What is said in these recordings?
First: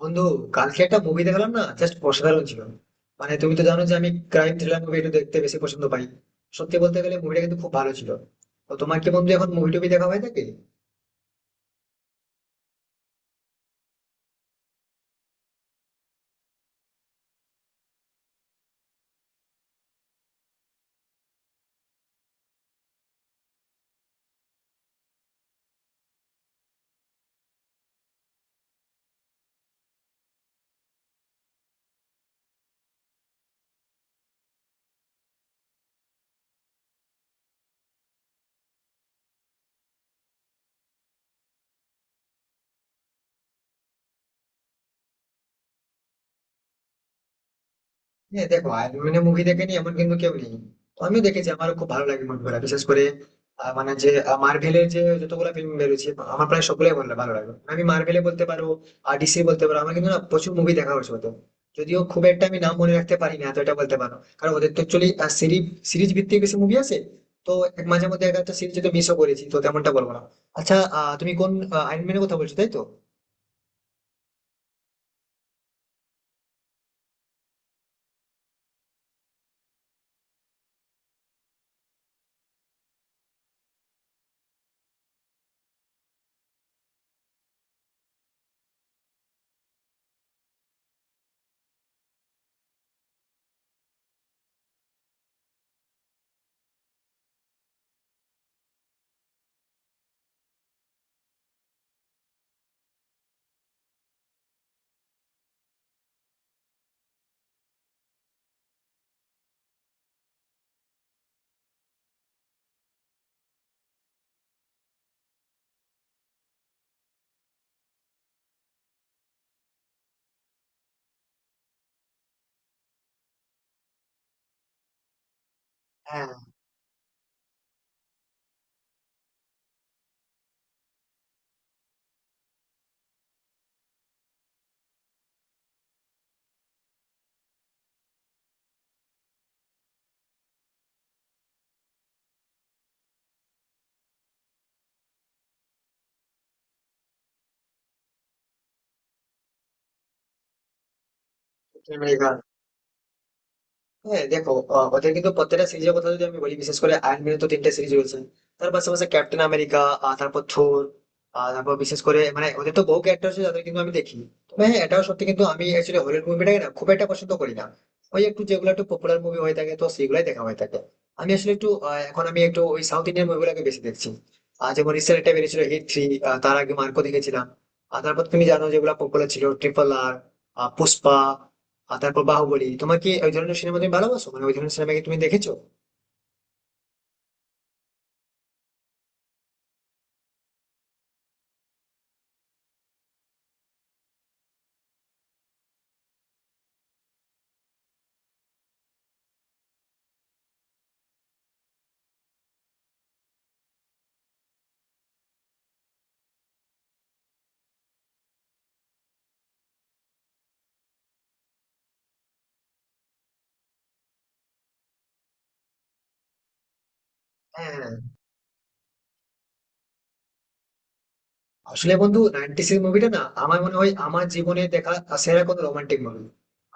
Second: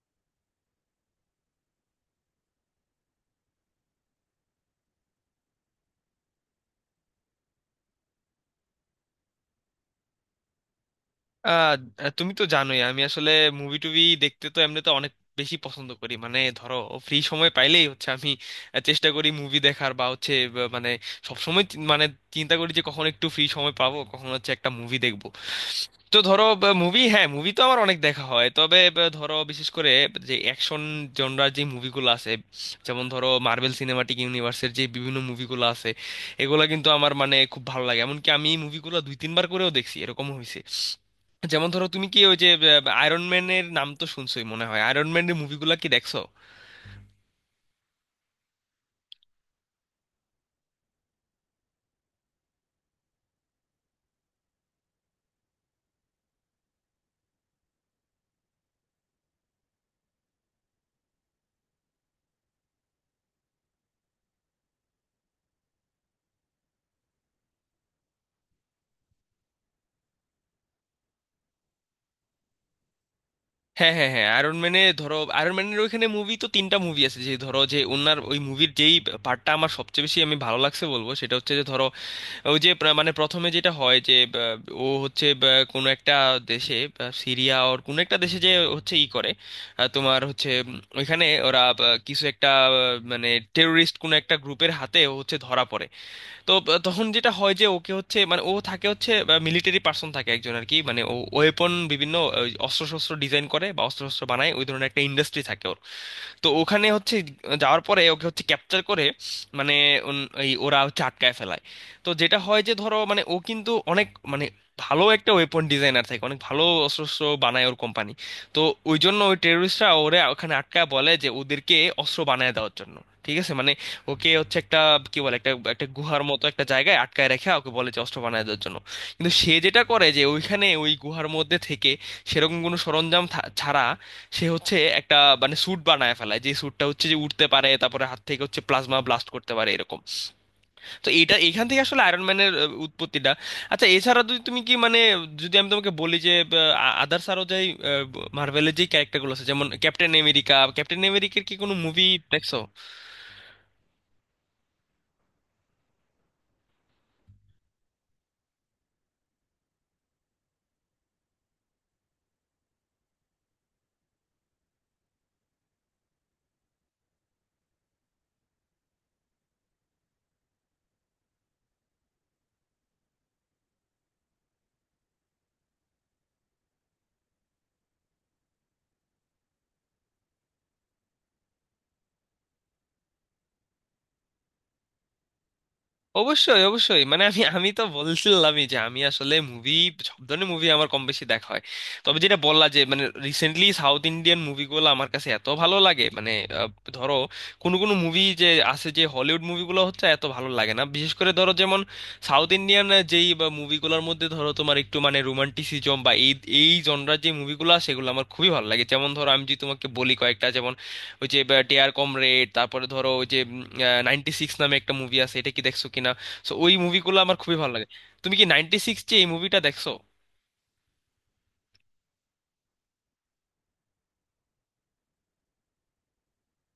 বন্ধু, কালকে একটা মুভি দেখলাম না, জাস্ট অসাধারণ ছিল। মানে তুমি তো জানো যে আমি ক্রাইম থ্রিলার মুভি একটু দেখতে বেশি পছন্দ পাই। সত্যি বলতে গেলে মুভিটা কিন্তু খুব ভালো ছিল। তো তোমার কি বন্ধু এখন মুভি টুভি দেখা হয়ে থাকে? আহ তুমি তো জানোই আমি আসলে মুভি টুভি দেখতে তো এমনিতে অনেক বেশি পছন্দ করি, মানে ধরো, ফ্রি সময় পাইলেই হচ্ছে আমি চেষ্টা করি মুভি দেখার, বা হচ্ছে মানে সবসময় মানে চিন্তা করি যে কখন একটু ফ্রি সময় পাবো, কখন হচ্ছে একটা মুভি দেখবো। তো ধরো, মুভি, হ্যাঁ, মুভি তো আমার অনেক দেখা হয়, তবে ধরো বিশেষ করে যে অ্যাকশন জনরার যে মুভিগুলো আছে, যেমন ধরো মার্বেল সিনেমাটিক ইউনিভার্সের যে বিভিন্ন মুভিগুলো আছে, এগুলো কিন্তু আমার, মানে, খুব ভালো লাগে। এমনকি আমি এই মুভিগুলো দুই তিনবার করেও দেখছি, এরকম হয়েছে। যেমন ধরো, তুমি কি ওই যে আয়রন ম্যানের নাম তো শুনছোই মনে হয়? আয়রন ম্যানের মুভিগুলো কি দেখছো? হ্যাঁ, দেখো অ্যানিমে মুভি দেখেনি এমন কিন্তু কেউ নেই। তো আমিও দেখেছি, আমারও খুব ভালো লাগে মুভিগুলো। বিশেষ করে মানে যে মার্ভেলের যে যতগুলো ফিল্ম বেরোচ্ছে আমার প্রায় সবগুলোই ভালো ভালো লাগে। মানে আমি মার্ভেলে বলতে পারো আর ডিসি বলতে পারো, আমার কিন্তু না প্রচুর মুভি দেখা হয়েছে ওদের। যদিও খুব একটা আমি নাম মনে রাখতে পারি না, তো এটা বলতে পারো, কারণ ওদের তো অ্যাকচুয়ালি সিরিজ সিরিজ ভিত্তিক বেশি মুভি আছে। তো এক মাঝে মধ্যে একটা একটা সিরিজ যদি মিসও করেছি তো তেমনটা বলবো না। আচ্ছা, তুমি কোন আইনম্যানের কথা বলছো তাই তো? হ্যাঁ, হ্যাঁ, হ্যাঁ, আয়রন ম্যানে ধরো, আয়রন ম্যানের ওইখানে মুভি তো তিনটা মুভি আছে, যে ধরো যে ওনার ওই মুভির যেই পার্টটা আমার সবচেয়ে বেশি আমি ভালো লাগছে বলবো, সেটা হচ্ছে যে ধরো ওই যে মানে প্রথমে যেটা হয় যে ও হচ্ছে কোনো একটা দেশে সিরিয়া ওর কোনো একটা দেশে যে হচ্ছে ই করে, তোমার হচ্ছে ওইখানে ওরা কিছু একটা, মানে টেরোরিস্ট কোনো একটা গ্রুপের হাতে ও হচ্ছে ধরা পড়ে। তো তখন যেটা হয় যে ওকে হচ্ছে, মানে ও থাকে হচ্ছে মিলিটারি পার্সন থাকে একজন আর কি, মানে ও ওয়েপন, বিভিন্ন অস্ত্র শস্ত্র ডিজাইন করে বা অস্ত্র শস্ত্র বানায়, ওই ধরনের একটা ইন্ডাস্ট্রি থাকে ওদের। তো ওখানে হচ্ছে যাওয়ার পরে ওকে হচ্ছে ক্যাপচার করে, মানে এই ওরা হচ্ছে আটকায় ফেলায়। তো যেটা হয় যে ধরো, মানে ও কিন্তু অনেক, মানে, ভালো একটা ওয়েপন ডিজাইনার থাকে, অনেক ভালো অস্ত্র শস্ত্র বানায় ওর কোম্পানি। তো ওই জন্য ওই টেররিস্টরা ওরে ওখানে আটকায়, বলে যে ওদেরকে অস্ত্র বানায় দেওয়ার জন্য। ঠিক আছে, মানে ওকে হচ্ছে একটা, কি বলে, একটা একটা গুহার মতো একটা জায়গায় আটকায় রেখে ওকে বলে যে অস্ত্র বানায় দেওয়ার জন্য। কিন্তু সে যেটা করে যে ওইখানে ওই গুহার মধ্যে থেকে সেরকম কোনো সরঞ্জাম ছাড়া সে হচ্ছে একটা, মানে, স্যুট বানায় ফেলায়, যে স্যুটটা হচ্ছে যে উঠতে পারে, তারপরে হাত থেকে হচ্ছে প্লাজমা ব্লাস্ট করতে পারে এরকম। তো এটা এখান থেকে আসলে আয়রন ম্যানের উৎপত্তিটা। আচ্ছা, এছাড়া যদি তুমি কি, মানে, যদি আমি তোমাকে বলি যে আদার্স, আরো যাই মার্ভেলের যে ক্যারেক্টারগুলো আছে, যেমন ক্যাপ্টেন আমেরিকা, ক্যাপ্টেন আমেরিকার কি কোনো মুভি হ্যাঁ, দেখছো? হ্যাঁ, দেখো, ওদের কিন্তু প্রত্যেকটা সিরিজের কথা যদি আমি বলি, বিশেষ করে আয়রন ম্যানের তো তিনটা সিরিজ রয়েছে। তার পাশাপাশি ক্যাপ্টেন আমেরিকা, তারপর থোর। আর তারপর বিশেষ করে মানে ওদের তো বহু ক্যারেক্টার আছে যাদের কিন্তু আমি দেখি। তবে হ্যাঁ, এটাও সত্যি, কিন্তু আমি অ্যাকচুয়ালি হলিউড মুভিটাকে না খুব একটা পছন্দ করি না। ওই একটু যেগুলো একটু পপুলার মুভি হয়ে থাকে তো সেগুলাই দেখা হয়ে থাকে। আমি আসলে একটু এখন আমি একটু ওই সাউথ ইন্ডিয়ান মুভিগুলোকে বেশি দেখছি। আর যেমন রিসেন্ট একটা বেরিয়েছিল হিট 3। তার আগে মার্কো দেখেছিলাম। আর তারপর তুমি জানো যেগুলো পপুলার ছিল, ট্রিপল আর, পুষ্পা আর তারপর বাহুবলী। তোমার কি ওই ধরনের সিনেমা তুমি ভালোবাসো? মানে ওই ধরনের সিনেমা কি তুমি দেখেছো? অবশ্যই, অবশ্যই, মানে আমি আমি তো বলছিলামই যে আমি আসলে মুভি, সব ধরনের মুভি আমার কম বেশি দেখা হয়। তবে যেটা বললা যে, মানে, রিসেন্টলি সাউথ ইন্ডিয়ান মুভিগুলো আমার কাছে এত ভালো লাগে, মানে আহ, ধরো, কোনো কোনো মুভি যে আছে যে হলিউড মুভিগুলো হচ্ছে এত ভালো লাগে না, বিশেষ করে ধরো, যেমন সাউথ ইন্ডিয়ান যেই মুভিগুলোর মধ্যে ধরো তোমার একটু, মানে, রোমান্টিসিজম বা এই এই জনরার যে মুভিগুলো, সেগুলো আমার খুবই ভালো লাগে। যেমন ধরো, আমি যদি তোমাকে বলি কয়েকটা, যেমন ওই যে "ডেয়ার কমরেড", তারপরে ধরো ওই যে "96" নামে একটা মুভি আছে, এটা কি দেখছো কিনা? সো ওই মুভিগুলো আমার খুবই ভালো হ্যাঁ। লাগে। তুমি কি "96" যে এই মুভিটা দেখছো? আসলে বন্ধু, 96 মুভিটা না আমার মনে হয় আমার জীবনে দেখা সেরা কোনো রোমান্টিক মুভি।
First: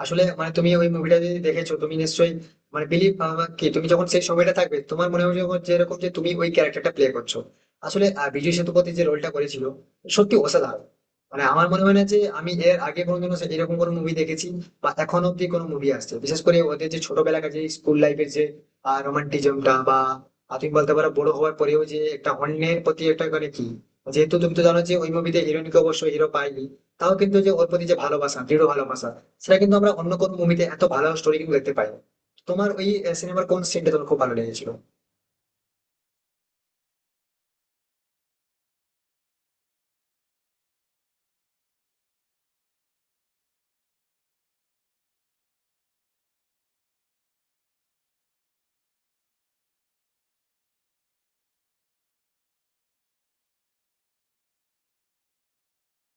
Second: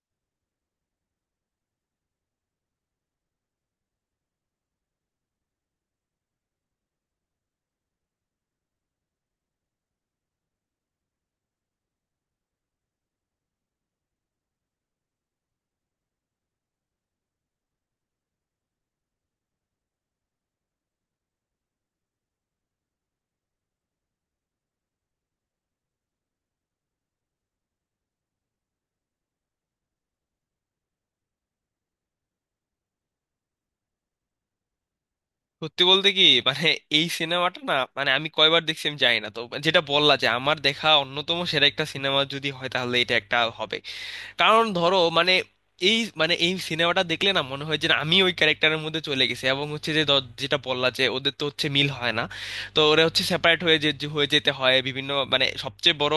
আসলে মানে তুমি ওই মুভিটা যদি দেখেছো তুমি নিশ্চয়ই মানে বিলিভ কি তুমি যখন সেই সময়টা থাকবে তোমার মনে হবে, যখন যেরকম যে তুমি ওই ক্যারেক্টারটা প্লে করছো। আসলে বিজয় সেতুপতি যে রোলটা করেছিল, সত্যি অসাধারণ। মানে আমার মনে হয় না যে আমি এর আগে কোনোদিনও এরকম কোনো মুভি দেখেছি বা এখন অব্দি কোনো মুভি আসছে, বিশেষ করে ওদের যে ছোটবেলাকার যে স্কুল লাইফের যে রোমান্টিজমটা বা তুমি বলতে পারো বড় হওয়ার পরেও যে একটা অন্যের প্রতি একটা মানে কি। যেহেতু তুমি তো জানো যে ওই মুভিতে হিরোইনকে অবশ্যই হিরো পাইনি, তাও কিন্তু যে ওর প্রতি যে ভালোবাসা, দৃঢ় ভালোবাসা সেটা কিন্তু আমরা অন্য কোনো মুভিতে এত ভালো স্টোরি কিন্তু দেখতে পাই না। তোমার ওই সিনেমার কোন সিনটা তোমার খুব ভালো লেগেছিল? সত্যি বলতে কি, মানে এই সিনেমাটা, না মানে, আমি কয়বার দেখছি আমি জানি না তো, যেটা বললা যে, আমার দেখা অন্যতম সেরা একটা সিনেমা যদি হয় তাহলে এটা একটা হবে। কারণ ধরো, মানে এই, মানে এই সিনেমাটা দেখলে না মনে হয় যে না, আমি ওই ক্যারেক্টারের মধ্যে চলে গেছি, এবং হচ্ছে যে, যেটা বললা যে ওদের তো হচ্ছে মিল হয় না। তো ওরা হচ্ছে সেপারেট হয়ে যে যে হয়ে যেতে হয়, বিভিন্ন, মানে সবচেয়ে বড়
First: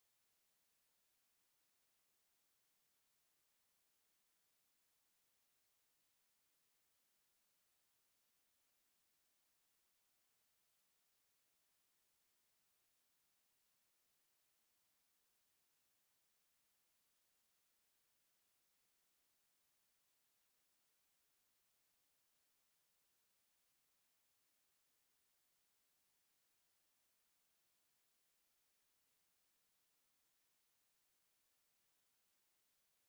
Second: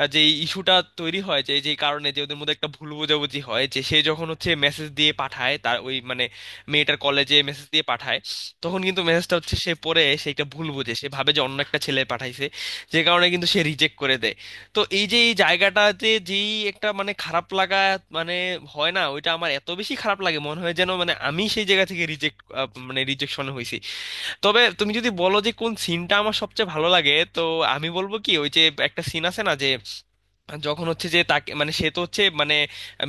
যে ইস্যুটা তৈরি হয় যে, যে কারণে যে ওদের মধ্যে একটা ভুল বোঝাবুঝি হয়, যে সে যখন হচ্ছে মেসেজ দিয়ে পাঠায় তার ওই, মানে, মেয়েটার কলেজে মেসেজ দিয়ে পাঠায়। তখন কিন্তু মেসেজটা হচ্ছে সে পড়ে, সে একটা ভুল বোঝে, সে ভাবে যে অন্য একটা ছেলে পাঠাইছে, যে কারণে কিন্তু সে রিজেক্ট করে দেয়। তো এই যে এই জায়গাটাতে যেই একটা, মানে, খারাপ লাগা, মানে হয় না, ওইটা আমার এত বেশি খারাপ লাগে, মনে হয় যেন, মানে, আমি সেই জায়গা থেকে রিজেক্ট, মানে রিজেকশন হয়েছি। তবে তুমি যদি বলো যে কোন সিনটা আমার সবচেয়ে ভালো লাগে, তো আমি বলবো কি, ওই যে একটা সিন আছে না, যে যখন হচ্ছে যে তাকে, মানে সে তো হচ্ছে, মানে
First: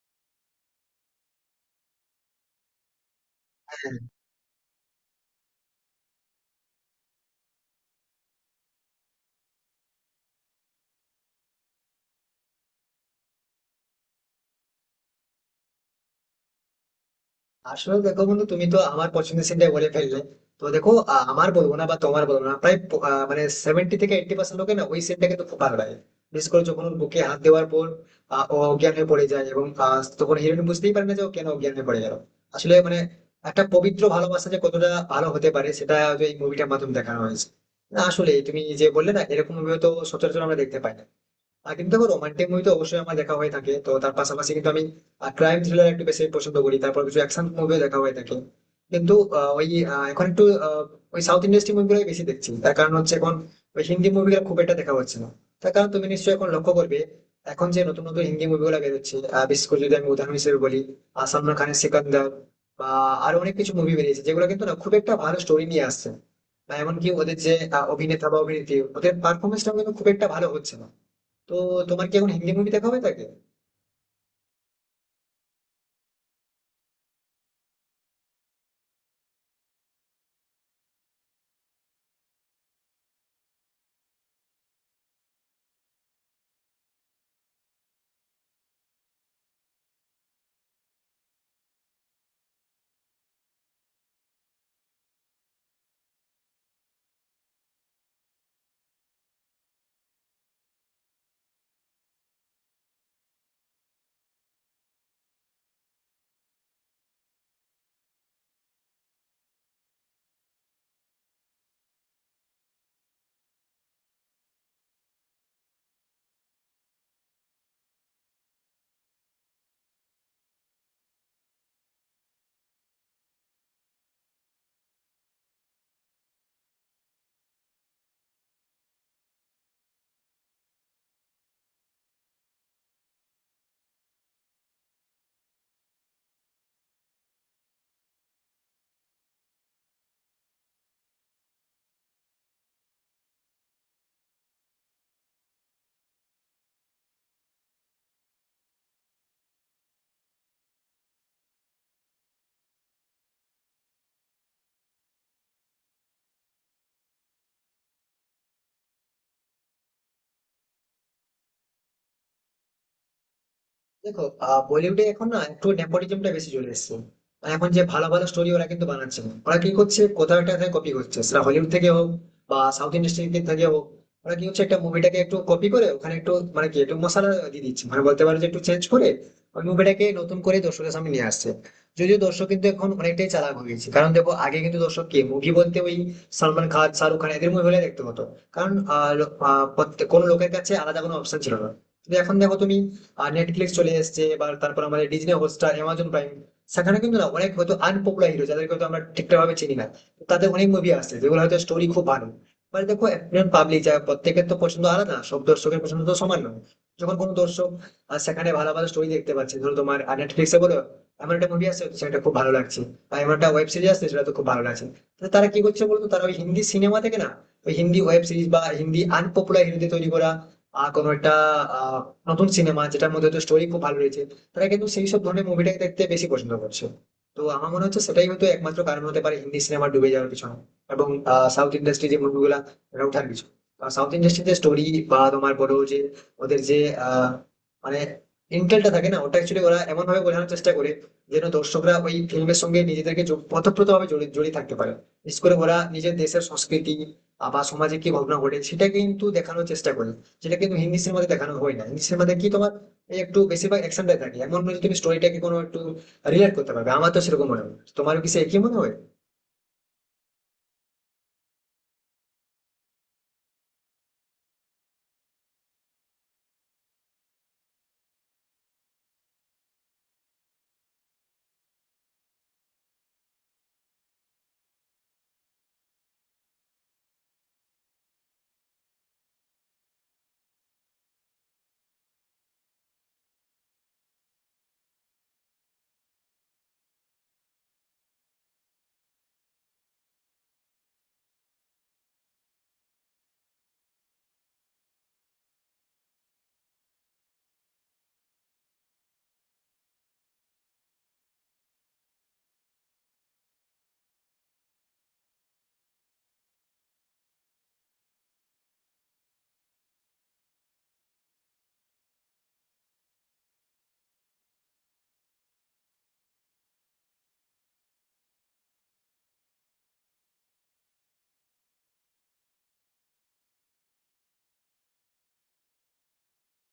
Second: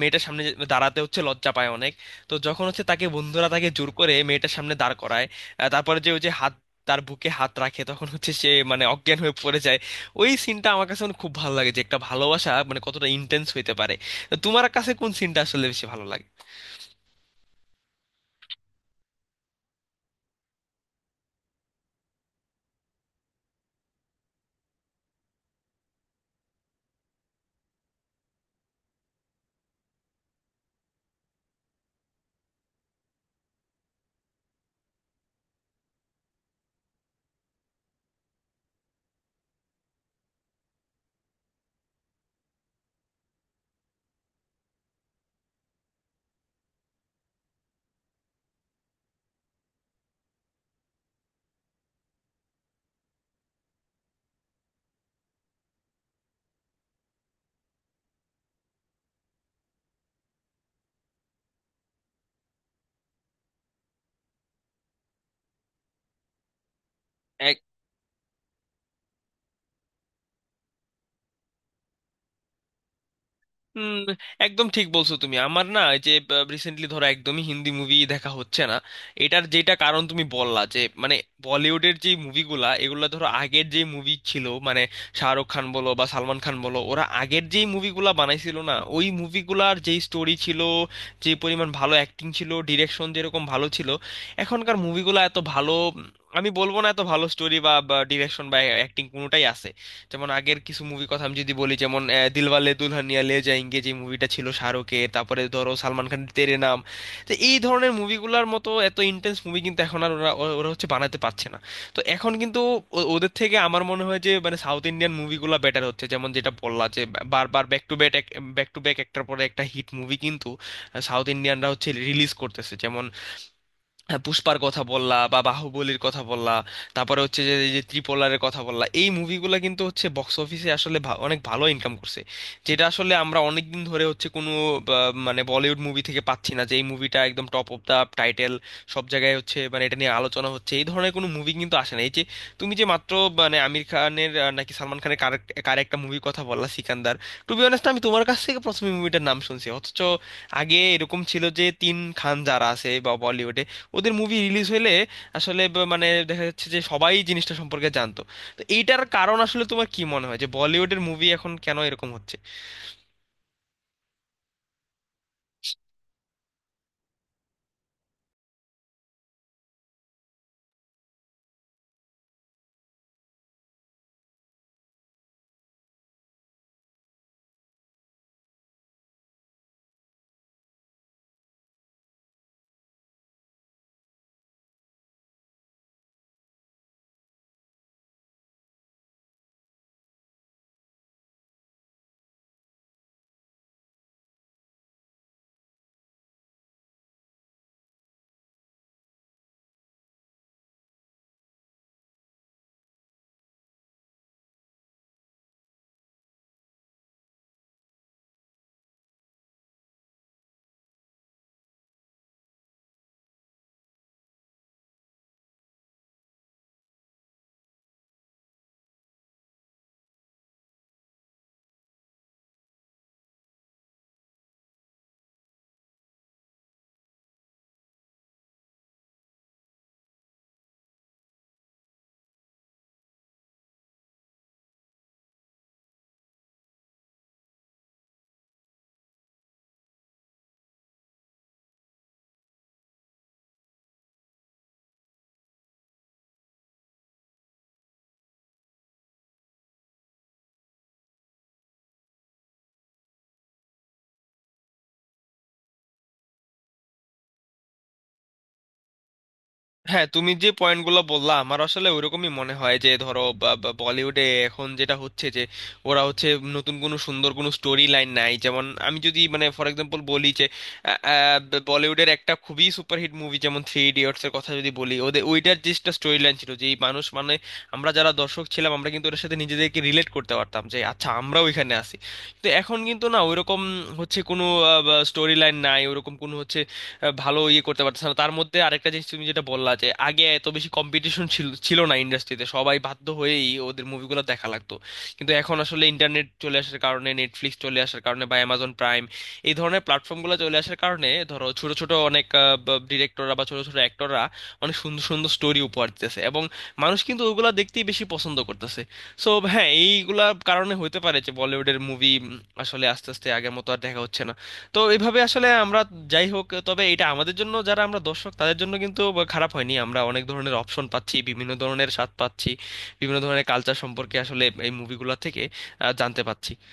মেয়েটার সামনে দাঁড়াতে হচ্ছে, লজ্জা পায় অনেক। তো যখন হচ্ছে, তাকে বন্ধুরা তাকে জোর করে মেয়েটার সামনে দাঁড় করায়, তারপরে যে ওই যে হাত, তার বুকে হাত রাখে, তখন হচ্ছে সে, মানে, অজ্ঞান হয়ে পড়ে যায়। ওই সিনটা আমার কাছে, মানে, খুব ভালো লাগে, যে একটা ভালোবাসা, মানে, কতটা ইন্টেন্স হইতে পারে। তো তোমার কাছে কোন সিনটা আসলে বেশি ভালো লাগে? আসলে দেখো বন্ধু, তুমি তো আমার পছন্দের সিনটাই বলে ফেললে। তো দেখো, আমার বলবো না বা তোমার বলবো না, প্রায় মানে 70-80% লোকে না ওই সিনটাকে তো খুব ভালো লাগে। বিশেষ করে যখন ওর বুকে হাত দেওয়ার পর ও অজ্ঞান হয়ে পড়ে যায়, এবং তখন হিরোইন বুঝতেই পারে না যে ও কেন অজ্ঞান হয়ে পড়ে গেল। আসলে মানে একটা পবিত্র ভালোবাসা যে কতটা ভালো হতে পারে সেটা হয়তো এই মুভিটার মাধ্যমে দেখানো হয়েছে। না, আসলে তুমি যে বললে না এরকম মুভি তো সচরাচর আমরা দেখতে পাই না। আর কিন্তু দেখো রোমান্টিক মুভি তো অবশ্যই আমার দেখা হয়ে থাকে, তো তার পাশাপাশি কিন্তু আমি ক্রাইম থ্রিলার একটু বেশি পছন্দ করি, তারপর কিছু অ্যাকশন মুভিও দেখা হয়ে থাকে। কিন্তু ওই এখন একটু ওই সাউথ ইন্ডাস্ট্রি মুভিগুলোই বেশি দেখছি। তার কারণ হচ্ছে এখন ওই হিন্দি মুভিগুলো খুব একটা দেখা হচ্ছে না। তার কারণ তুমি নিশ্চয়ই এখন লক্ষ্য করবে এখন যে নতুন নতুন হিন্দি মুভিগুলো বেরোচ্ছে, বিশেষ করে যদি আমি উদাহরণ হিসেবে বলি সালমান খানের সিকান্দার বা আরো অনেক কিছু মুভি বেরিয়েছে যেগুলো কিন্তু না খুব একটা ভালো স্টোরি নিয়ে আসছে। বা এমনকি ওদের যে অভিনেতা বা অভিনেত্রী, ওদের পারফরমেন্সটা কিন্তু খুব একটা ভালো হচ্ছে না। তো তোমার কি এখন হিন্দি মুভি দেখা হয়ে থাকে? হুম। একদম ঠিক বলছো তুমি। আমার না এই যে রিসেন্টলি ধরো, একদমই হিন্দি মুভি দেখা হচ্ছে না। এটার যেটা কারণ তুমি বললা যে, মানে বলিউডের যে মুভিগুলা, এগুলা ধরো আগের যে মুভি ছিল, মানে, শাহরুখ খান বলো বা সালমান খান বলো, ওরা আগের যেই মুভিগুলা বানাইছিল না, ওই মুভিগুলার যেই স্টোরি ছিল, যে পরিমাণ ভালো অ্যাক্টিং ছিল, ডিরেকশন যেরকম ভালো ছিল, এখনকার মুভিগুলা এত ভালো, আমি বলবো না এত ভালো স্টোরি বা ডিরেকশন বা অ্যাক্টিং কোনোটাই আছে। যেমন আগের কিছু মুভি কথা আমি যদি বলি, যেমন "দিলওয়ালে দুলহানিয়া লে যায়েঙ্গে" যে মুভিটা ছিল শাহরুখের, তারপরে ধরো সালমান খানের "তেরে নাম"। তো এই ধরনের মুভিগুলোর মতো এত ইন্টেন্স মুভি কিন্তু এখন আর ওরা, ওরা হচ্ছে বানাতে পারছে না। তো এখন কিন্তু ওদের থেকে আমার মনে হয় যে, মানে সাউথ ইন্ডিয়ান মুভিগুলো বেটার হচ্ছে, যেমন যেটা বললা যে বারবার back to back, back to back একটার পরে একটা হিট মুভি কিন্তু সাউথ ইন্ডিয়ানরা হচ্ছে রিলিজ করতেছে, যেমন হ্যাঁ, পুষ্পার কথা বললা বা বাহুবলীর কথা বললা। তারপরে হচ্ছে যে এই যে ত্রিপোলারের কথা বললা, এই মুভিগুলো কিন্তু হচ্ছে বক্স অফিসে আসলে অনেক ভালো ইনকাম করছে, যেটা আসলে আমরা অনেক দিন ধরে হচ্ছে কোনো, বা, মানে বলিউড মুভি থেকে পাচ্ছি না, যে এই মুভিটা একদম টপ অফ দা টাইটেল, সব জায়গায় হচ্ছে, মানে এটা নিয়ে আলোচনা হচ্ছে। এই ধরনের কোনো মুভি কিন্তু আসে না। এই যে তুমি যে মাত্র, মানে, আমির খানের, নাকি সালমান খানের, কার কার একটা মুভির কথা বললা, সিকান্দার। টু বি অনেস্ট, আমি তোমার কাছ থেকে প্রথমে মুভিটার নাম শুনছি, অথচ আগে এরকম ছিল যে তিন খান যারা আছে বা বলিউডে, ওদের মুভি রিলিজ হলে আসলে মানে দেখা যাচ্ছে যে সবাই জিনিসটা সম্পর্কে জানতো। তো এইটার কারণ আসলে তোমার কি মনে হয় যে বলিউডের মুভি এখন কেন এরকম হচ্ছে? দেখো, বলিউডে এখন না একটু নেপোটিজমটা বেশি চলে এসেছে। মানে এখন যে ভালো ভালো স্টোরি ওরা কিন্তু বানাচ্ছে না। ওরা কি করছে, কোথাও একটা কপি করছে, সেটা হলিউড থেকে হোক বা সাউথ ইন্ডাস্ট্রি থেকে থেকে হোক। ওরা কি হচ্ছে একটা মুভিটাকে একটু কপি করে ওখানে একটু মানে কি একটু মশলা দিয়ে দিচ্ছে, মানে বলতে পারো যে একটু চেঞ্জ করে ওই মুভিটাকে নতুন করে দর্শকের সামনে নিয়ে আসছে। যদিও দর্শক কিন্তু এখন অনেকটাই চালাক হয়ে গেছে, কারণ দেখো আগে কিন্তু দর্শক কি মুভি বলতে ওই সালমান খান, শাহরুখ খান, এদের মুভি দেখতে হতো। কারণ আহ, লো- আহ, প্রত্যেক- কোনো লোকের কাছে আলাদা কোনো অপশন ছিল না। কিন্তু এখন দেখো তুমি, আর নেটফ্লিক্স চলে এসেছে, এবার তারপর আমাদের ডিজনি হটস্টার, অ্যামাজন প্রাইম, সেখানে কিন্তু না অনেক হয়তো আনপপুলার হিরো যাদেরকে হয়তো আমরা ঠিকঠাক ভাবে চিনি না, তাদের অনেক মুভি আসছে যেগুলো হয়তো স্টোরি খুব ভালো। মানে দেখো একজন পাবলিক, যা প্রত্যেকের তো পছন্দ আলাদা, সব দর্শকের পছন্দ তো সমান নয়। যখন কোনো দর্শক সেখানে ভালো ভালো স্টোরি দেখতে পাচ্ছে, ধরো তোমার নেটফ্লিক্সে বলো এমন একটা মুভি আছে সেটা খুব ভালো লাগছে আর এমন একটা ওয়েব সিরিজ আছে সেটা তো খুব ভালো লাগছে, তাহলে তারা কি করছে বলতো, তারা ওই হিন্দি সিনেমা থেকে না ওই হিন্দি ওয়েব সিরিজ বা হিন্দি আনপপুলার হিরোদের তৈরি করা কোনো একটা আহ, নতুন সিনেমা যেটার মধ্যে হয়তো স্টোরি খুব ভালো রয়েছে, তারা কিন্তু সেই সব ধরনের মুভিটাকে দেখতে বেশি পছন্দ করছে। তো আমার মনে হচ্ছে সেটাই হয়তো একমাত্র কারণ হতে পারে হিন্দি সিনেমা ডুবে যাওয়ার পিছনে, এবং সাউথ ইন্ডাস্ট্রি যে মুভিগুলা এটা ওঠার পিছনে। সাউথ ইন্ডাস্ট্রির যে স্টোরি বা তোমার বলো যে ওদের যে আহ, মানে ইন্টেলটা থাকে না ওটা, অ্যাকচুয়ালি ওরা এমন ভাবে বোঝানোর চেষ্টা করে যেন দর্শকরা ওই ফিল্মের সঙ্গে নিজেদেরকে ওতপ্রোত ভাবে জড়িয়ে জড়িয়ে থাকতে পারে। বিশেষ করে ওরা নিজের দেশের সংস্কৃতি বা সমাজে কি ঘটনা ঘটে সেটা কিন্তু দেখানোর চেষ্টা করে, যেটা কিন্তু ইংলিশের মধ্যে দেখানো হয় না। ইংলিশের মধ্যে কি তোমার এই একটু বেশিরভাগ অ্যাকশন থাকে, এমন নয় যে তুমি স্টোরিটাকে কোনো একটু রিলেট করতে পারবে। আমার তো সেরকম মনে হয়, তোমারও কি সে একই মনে হয়? হ্যাঁ, তুমি যে পয়েন্টগুলো বললা আমার আসলে ওইরকমই মনে হয় যে ধরো, বা- বা বলিউডে এখন যেটা হচ্ছে যে ওরা হচ্ছে, নতুন কোনো সুন্দর কোনো স্টোরি লাইন নাই, যেমন আমি যদি, মানে, ফর এক্সাম্পল বলি যে, আহ, আহ, বলিউডের একটা খুবই সুপারহিট মুভি যেমন "থ্রি ইডিয়টস" এর কথা যদি বলি, ওদের ওইটার যেটা স্টোরি লাইন ছিল যে, এই মানুষ, মানে আমরা যারা দর্শক ছিলাম, আমরা কিন্তু ওটার সাথে নিজেদেরকে রিলেট করতে পারতাম, যে আচ্ছা আমরাও এখানে আছি। তো এখন কিন্তু না ওইরকম হচ্ছে, কোনো স্টোরি লাইন নাই, ওরকম কোনো হচ্ছে, ভালো ইয়ে করতে পারতেছে না। তার মধ্যে আরেকটা জিনিস তুমি যেটা বললা যে, আগে এত বেশি কম্পিটিশন ছিল, ছিল না ইন্ডাস্ট্রিতে, সবাই বাধ্য হয়েই ওদের মুভিগুলো দেখা লাগতো। কিন্তু এখন আসলে ইন্টারনেট চলে আসার কারণে, নেটফ্লিক্স চলে আসার কারণে বা অ্যামাজন প্রাইম এই ধরনের প্ল্যাটফর্মগুলো চলে আসার কারণে ধরো, ছোট ছোট অনেক ডিরেক্টররা বা ছোট ছোট অ্যাক্টররা অনেক সুন্দর সুন্দর স্টোরি উপহার দিতেছে, এবং মানুষ কিন্তু ওগুলা দেখতেই বেশি পছন্দ করতেছে। সো হ্যাঁ, এইগুলা কারণে হইতে পারে যে বলিউডের মুভি আসলে আস্তে আস্তে আগের মতো আর দেখা হচ্ছে না। তো এইভাবে আসলে আমরা, যাই হোক, তবে এটা আমাদের জন্য, যারা আমরা দর্শক তাদের জন্য কিন্তু খারাপ হয়নি। আমরা অনেক ধরনের অপশন পাচ্ছি, বিভিন্ন ধরনের স্বাদ পাচ্ছি, বিভিন্ন ধরনের কালচার সম্পর্কে আসলে এই মুভিগুলো থেকে জানতে পাচ্ছি।